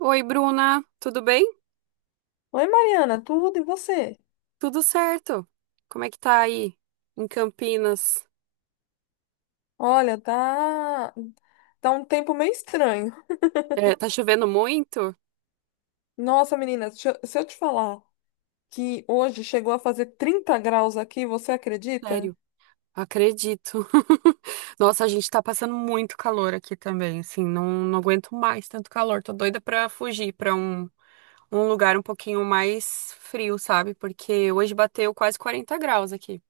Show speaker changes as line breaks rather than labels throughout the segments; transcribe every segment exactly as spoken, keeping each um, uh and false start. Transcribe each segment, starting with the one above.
Oi, Bruna, tudo bem?
Oi, Mariana, tudo e você?
Tudo certo. Como é que tá aí em Campinas?
Olha, tá tá um tempo meio estranho.
É, tá chovendo muito?
Nossa, menina, se eu se eu te falar que hoje chegou a fazer trinta graus aqui, você acredita?
Sério, acredito. Nossa, a gente tá passando muito calor aqui também, assim, não, não aguento mais tanto calor. Tô doida pra fugir pra um, um lugar um pouquinho mais frio, sabe? Porque hoje bateu quase 40 graus aqui.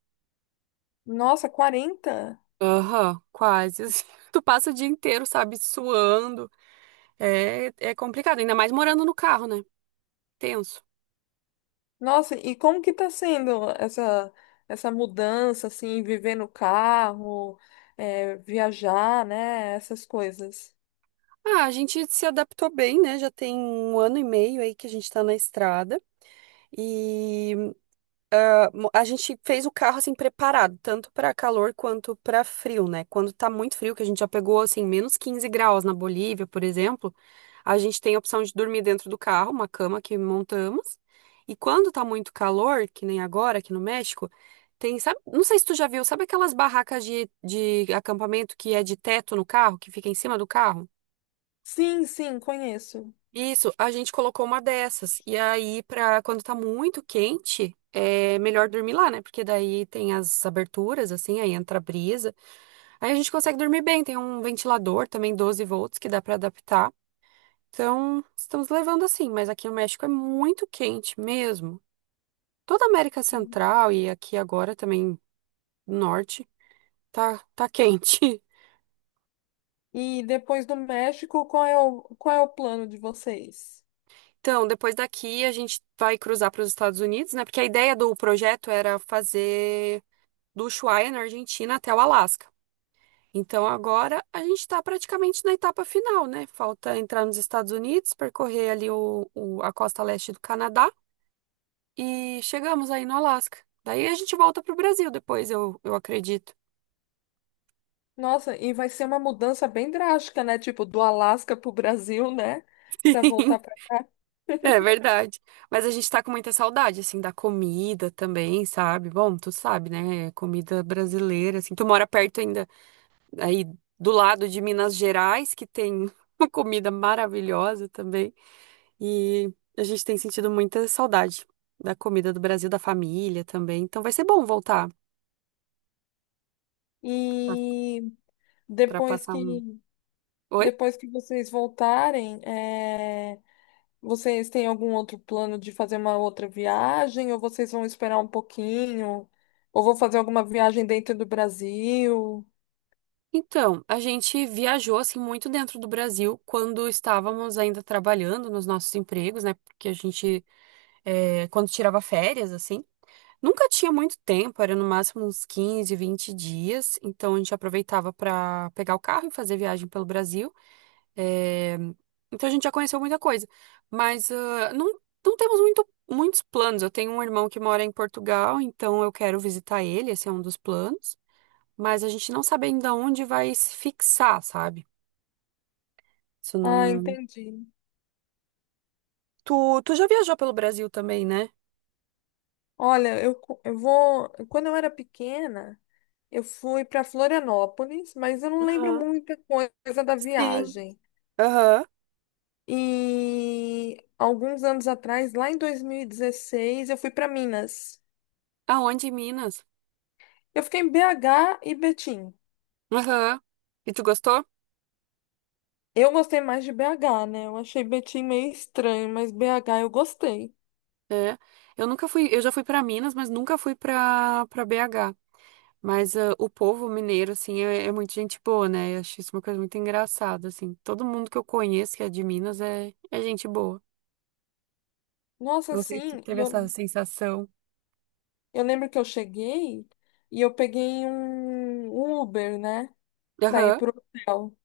Nossa, quarenta.
Aham, quase, assim. Tu passa o dia inteiro, sabe, suando. É, é complicado, ainda mais morando no carro, né? Tenso.
Nossa, e como que tá sendo essa essa mudança assim, viver no carro, é, viajar, né, essas coisas?
Ah, a gente se adaptou bem, né? Já tem um ano e meio aí que a gente tá na estrada. E ah, mo- a gente fez o carro assim preparado, tanto para calor quanto para frio, né? Quando tá muito frio, que a gente já pegou assim menos quinze graus na Bolívia, por exemplo, a gente tem a opção de dormir dentro do carro, uma cama que montamos. E quando tá muito calor, que nem agora aqui no México, tem, sabe, não sei se tu já viu, sabe aquelas barracas de, de acampamento que é de teto no carro, que fica em cima do carro?
Sim, sim, conheço.
Isso, a gente colocou uma dessas. E aí, pra quando tá muito quente, é melhor dormir lá, né? Porque daí tem as aberturas, assim, aí entra a brisa. Aí a gente consegue dormir bem. Tem um ventilador também, 12 volts, que dá pra adaptar. Então, estamos levando assim. Mas aqui no México é muito quente mesmo. Toda a América Central e aqui agora também Norte, tá, tá quente.
E depois do México, qual é o qual é o plano de vocês?
Então, depois daqui a gente vai cruzar para os Estados Unidos, né? Porque a ideia do projeto era fazer do Ushuaia, na Argentina, até o Alasca. Então agora a gente está praticamente na etapa final, né? Falta entrar nos Estados Unidos, percorrer ali o, o- a costa leste do Canadá e chegamos aí no Alasca. Daí a gente volta para o Brasil depois, eu, eu acredito.
Nossa, e vai ser uma mudança bem drástica, né? Tipo, do Alasca pro Brasil, né? Pra voltar pra cá.
É verdade. Mas a gente tá com muita saudade, assim, da comida também, sabe? Bom, tu sabe, né? Comida brasileira, assim. Tu mora perto ainda, aí do lado de Minas Gerais, que tem uma comida maravilhosa também. E a gente tem sentido muita saudade da comida do Brasil, da família também. Então vai ser bom voltar
E
para
depois
passar um.
que
Oi?
depois que vocês voltarem, é, vocês têm algum outro plano de fazer uma outra viagem? Ou vocês vão esperar um pouquinho? Ou vão fazer alguma viagem dentro do Brasil?
Então, a gente viajou assim muito dentro do Brasil quando estávamos ainda trabalhando nos nossos empregos, né? Porque a gente, é, quando tirava férias, assim, nunca tinha muito tempo, era no máximo uns quinze, vinte dias. Então a gente aproveitava para pegar o carro e fazer viagem pelo Brasil. É, então a gente já conheceu muita coisa, mas ah, não, não temos muito, muitos planos. Eu tenho um irmão que mora em Portugal, então eu quero visitar ele, esse é um dos planos, mas a gente não sabe ainda onde vai se fixar, sabe? Isso
Ah,
não.
entendi.
Tu, tu já viajou pelo Brasil também, né?
Olha, eu, co- eu vou. Quando eu era pequena. Eu fui para Florianópolis, mas eu não lembro
Aham.
muita coisa da
Sim.
viagem.
Aham.
E alguns anos atrás, lá em dois mil e dezesseis, eu fui para Minas.
Aonde? Em Minas?
Eu fiquei em B H e Betim.
Aham. E tu gostou?
Eu gostei mais de B H, né? Eu achei Betim meio estranho, mas B H eu gostei.
É. Eu nunca fui, eu já fui pra Minas, mas nunca fui pra para B H. Mas ah, o povo mineiro, assim, é, é muito gente boa, né? Eu acho isso uma coisa muito engraçada, assim. Todo mundo que eu conheço que é de Minas é, é gente boa.
Nossa,
Não sei se
assim, e
teve essa
eu,
sensação.
eu lembro que eu cheguei e eu peguei um Uber, né? Pra ir
Aham,
pro hotel.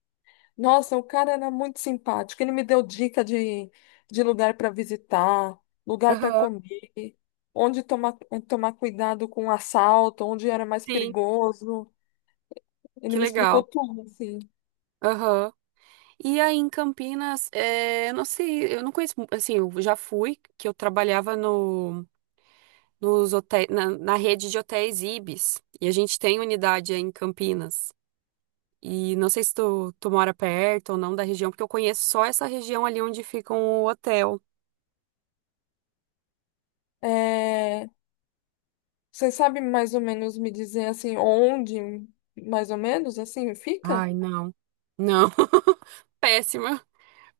Nossa, o cara era muito simpático. Ele me deu dica de, de lugar para visitar, lugar para
aham,
comer, onde tomar, tomar cuidado com o assalto, onde era mais
sim,
perigoso. Ele
que
me explicou
legal.
tudo, assim.
Aham. E aí em Campinas, é, eu não sei, eu não conheço, mu- assim, eu já fui, que eu trabalhava no, nos hotéis, na, na rede de hotéis Ibis. E a gente tem unidade aí em Campinas. E não sei se tu, tu mora perto ou não da região, porque eu conheço só essa região ali onde fica o hotel.
É, você sabe mais ou menos me dizer, assim, onde, mais ou menos, assim, fica?
Ai, não. Não. Péssima.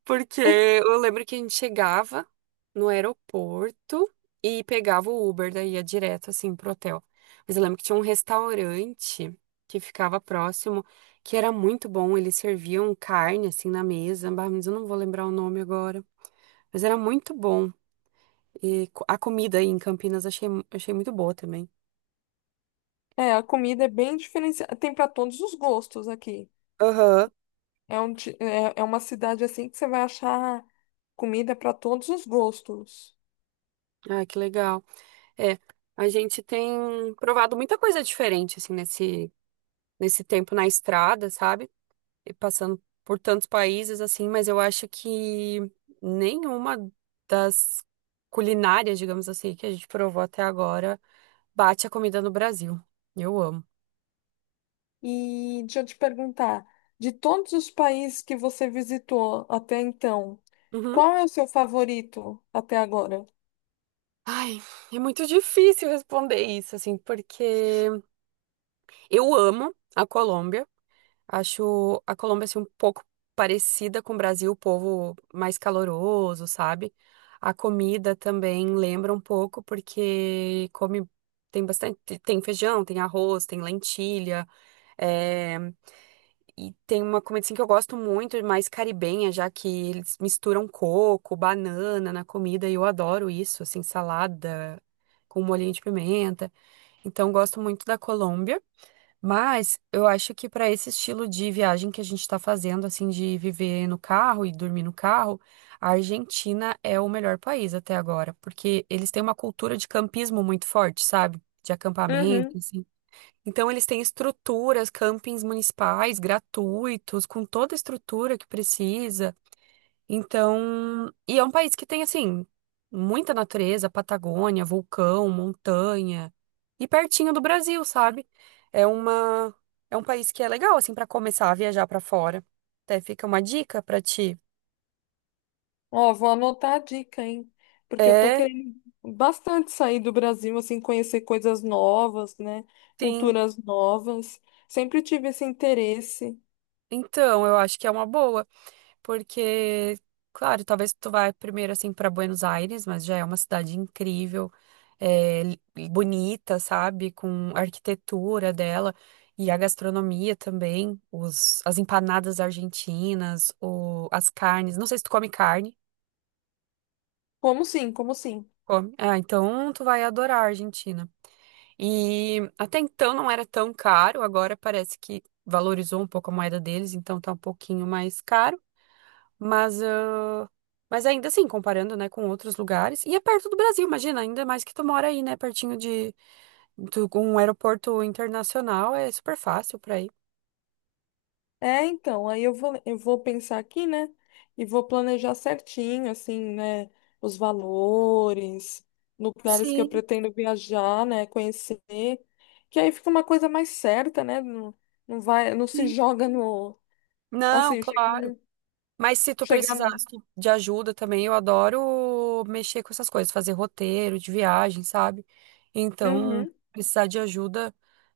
Porque eu lembro que a gente chegava no aeroporto e pegava o Uber, daí ia direto assim pro hotel. Mas eu lembro que tinha um restaurante que ficava próximo, que era muito bom. Eles serviam carne assim na mesa. Bah, mas eu não vou lembrar o nome agora. Mas era muito bom. E co- a comida aí em Campinas achei, achei muito boa também.
É, a comida é bem diferenciada. Tem para todos os gostos aqui.
Aham.
É, um, ti- é, é uma cidade, assim, que você vai achar comida para todos os gostos.
Ah, que legal. É, a gente tem provado muita coisa diferente, assim, nesse, nesse tempo na estrada, sabe? E passando por tantos países, assim, mas eu acho que nenhuma das culinárias, digamos assim, que a gente provou até agora bate a comida no Brasil. Eu amo.
E deixa eu te perguntar, de todos os países que você visitou até então,
Uhum.
qual é o seu favorito até agora?
Ai, é muito difícil responder isso, assim, porque eu amo a Colômbia. Acho a Colômbia assim, um pouco parecida com o Brasil, o povo mais caloroso, sabe? A comida também lembra um pouco, porque come, tem bastante, tem feijão, tem arroz, tem lentilha, é, e tem uma comida assim, que eu gosto muito, mais caribenha, já que eles misturam coco, banana na comida, e eu adoro isso, assim, salada com molhinho de pimenta. Então, gosto muito da Colômbia. Mas eu acho que para esse estilo de viagem que a gente está fazendo, assim, de viver no carro e dormir no carro, a Argentina é o melhor país até agora, porque eles têm uma cultura de campismo muito forte, sabe? De acampamento,
Uhum.
assim. Então eles têm estruturas, campings municipais gratuitos, com toda a estrutura que precisa. Então, e é um país que tem, assim, muita natureza, Patagônia, vulcão, montanha, e pertinho do Brasil, sabe? É uma, é um país que é legal, assim, para começar a viajar para fora. Até fica uma dica para ti.
Ó, vou anotar a dica, hein? Porque eu tô
É,
querendo bastante sair do Brasil, assim, conhecer coisas novas, né?
sim.
Culturas novas. Sempre tive esse interesse.
Então, eu acho que é uma boa. Porque, claro, talvez tu vá primeiro assim para Buenos Aires, mas já é uma cidade incrível, é, li- bonita, sabe? Com a arquitetura dela e a gastronomia também, os, as empanadas argentinas, o, as carnes. Não sei se tu come carne.
Como sim, como sim.
Come. Ah, então tu vai adorar a Argentina. E até então não era tão caro, agora parece que valorizou um pouco a moeda deles, então tá um pouquinho mais caro. Mas, ah, mas ainda assim, comparando, né, com outros lugares. E é perto do Brasil, imagina, ainda mais que tu mora aí, né, pertinho de, do- um aeroporto internacional, é super fácil pra ir.
É, então, aí eu vou, eu vou pensar aqui, né? E vou planejar certinho, assim, né? Os valores, lugares que eu
Sim,
pretendo viajar, né? Conhecer. Que aí fica uma coisa mais certa, né? Não, não vai, não se
sim.
joga no.
Não,
Assim, chegar.
claro. Mas se tu
chegar no-
precisasse de ajuda também, eu adoro mexer com essas coisas, fazer roteiro de viagem, sabe? Então,
Uhum.
precisar de ajuda,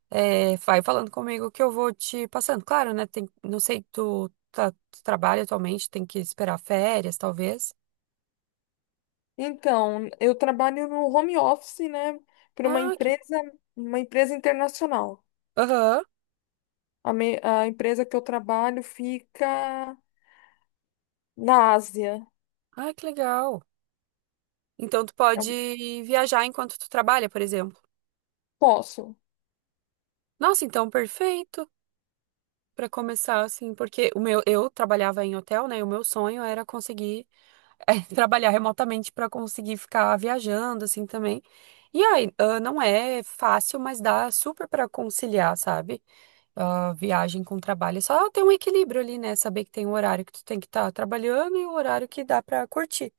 é, vai falando comigo que eu vou te passando. Claro, né? Tem, não sei, tu, tá, tu trabalha atualmente, tem que esperar férias, talvez.
Então, eu trabalho no home office, né? Para uma
Ah, que...
empresa, uma empresa internacional.
Aham.
A, me- a empresa que eu trabalho fica na Ásia.
Ah, que legal. Então tu
Eu
pode viajar enquanto tu trabalha, por exemplo.
posso.
Nossa, então perfeito para começar assim, porque o meu eu trabalhava em hotel, né? E o meu sonho era conseguir eh, trabalhar remotamente para conseguir ficar viajando assim também. E aí, ah, não é fácil, mas dá super para conciliar, sabe? Ah, viagem com trabalho. É só ter um equilíbrio ali, né? Saber que tem um horário que tu tem que estar trabalhando e o horário que dá para curtir.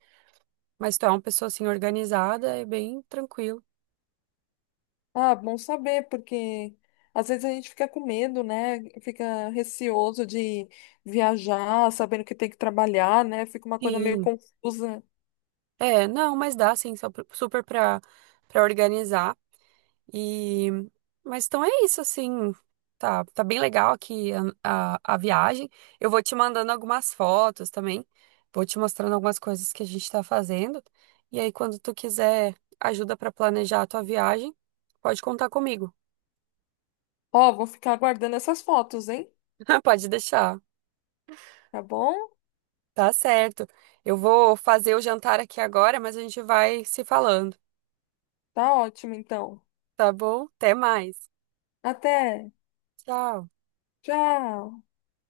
Mas tu é uma pessoa assim organizada, é bem tranquilo.
Ah, bom saber, porque às vezes a gente fica com medo, né? Fica receoso de viajar, sabendo que tem que trabalhar, né? Fica uma coisa meio
Sim.
confusa.
É, não, mas dá sim, só pro- super pra, pra organizar. E mas então é isso assim. Tá, tá bem legal aqui a, a, a viagem. Eu vou te mandando algumas fotos também. Vou te mostrando algumas coisas que a gente tá fazendo. E aí, quando tu quiser ajuda pra planejar a tua viagem, pode contar comigo.
Ó, vou ficar aguardando essas fotos, hein?
Pode deixar.
Tá bom?
Tá certo. Eu vou fazer o jantar aqui agora, mas a gente vai se falando.
Tá ótimo, então.
Tá bom? Até mais.
Até.
Tchau.
Tchau.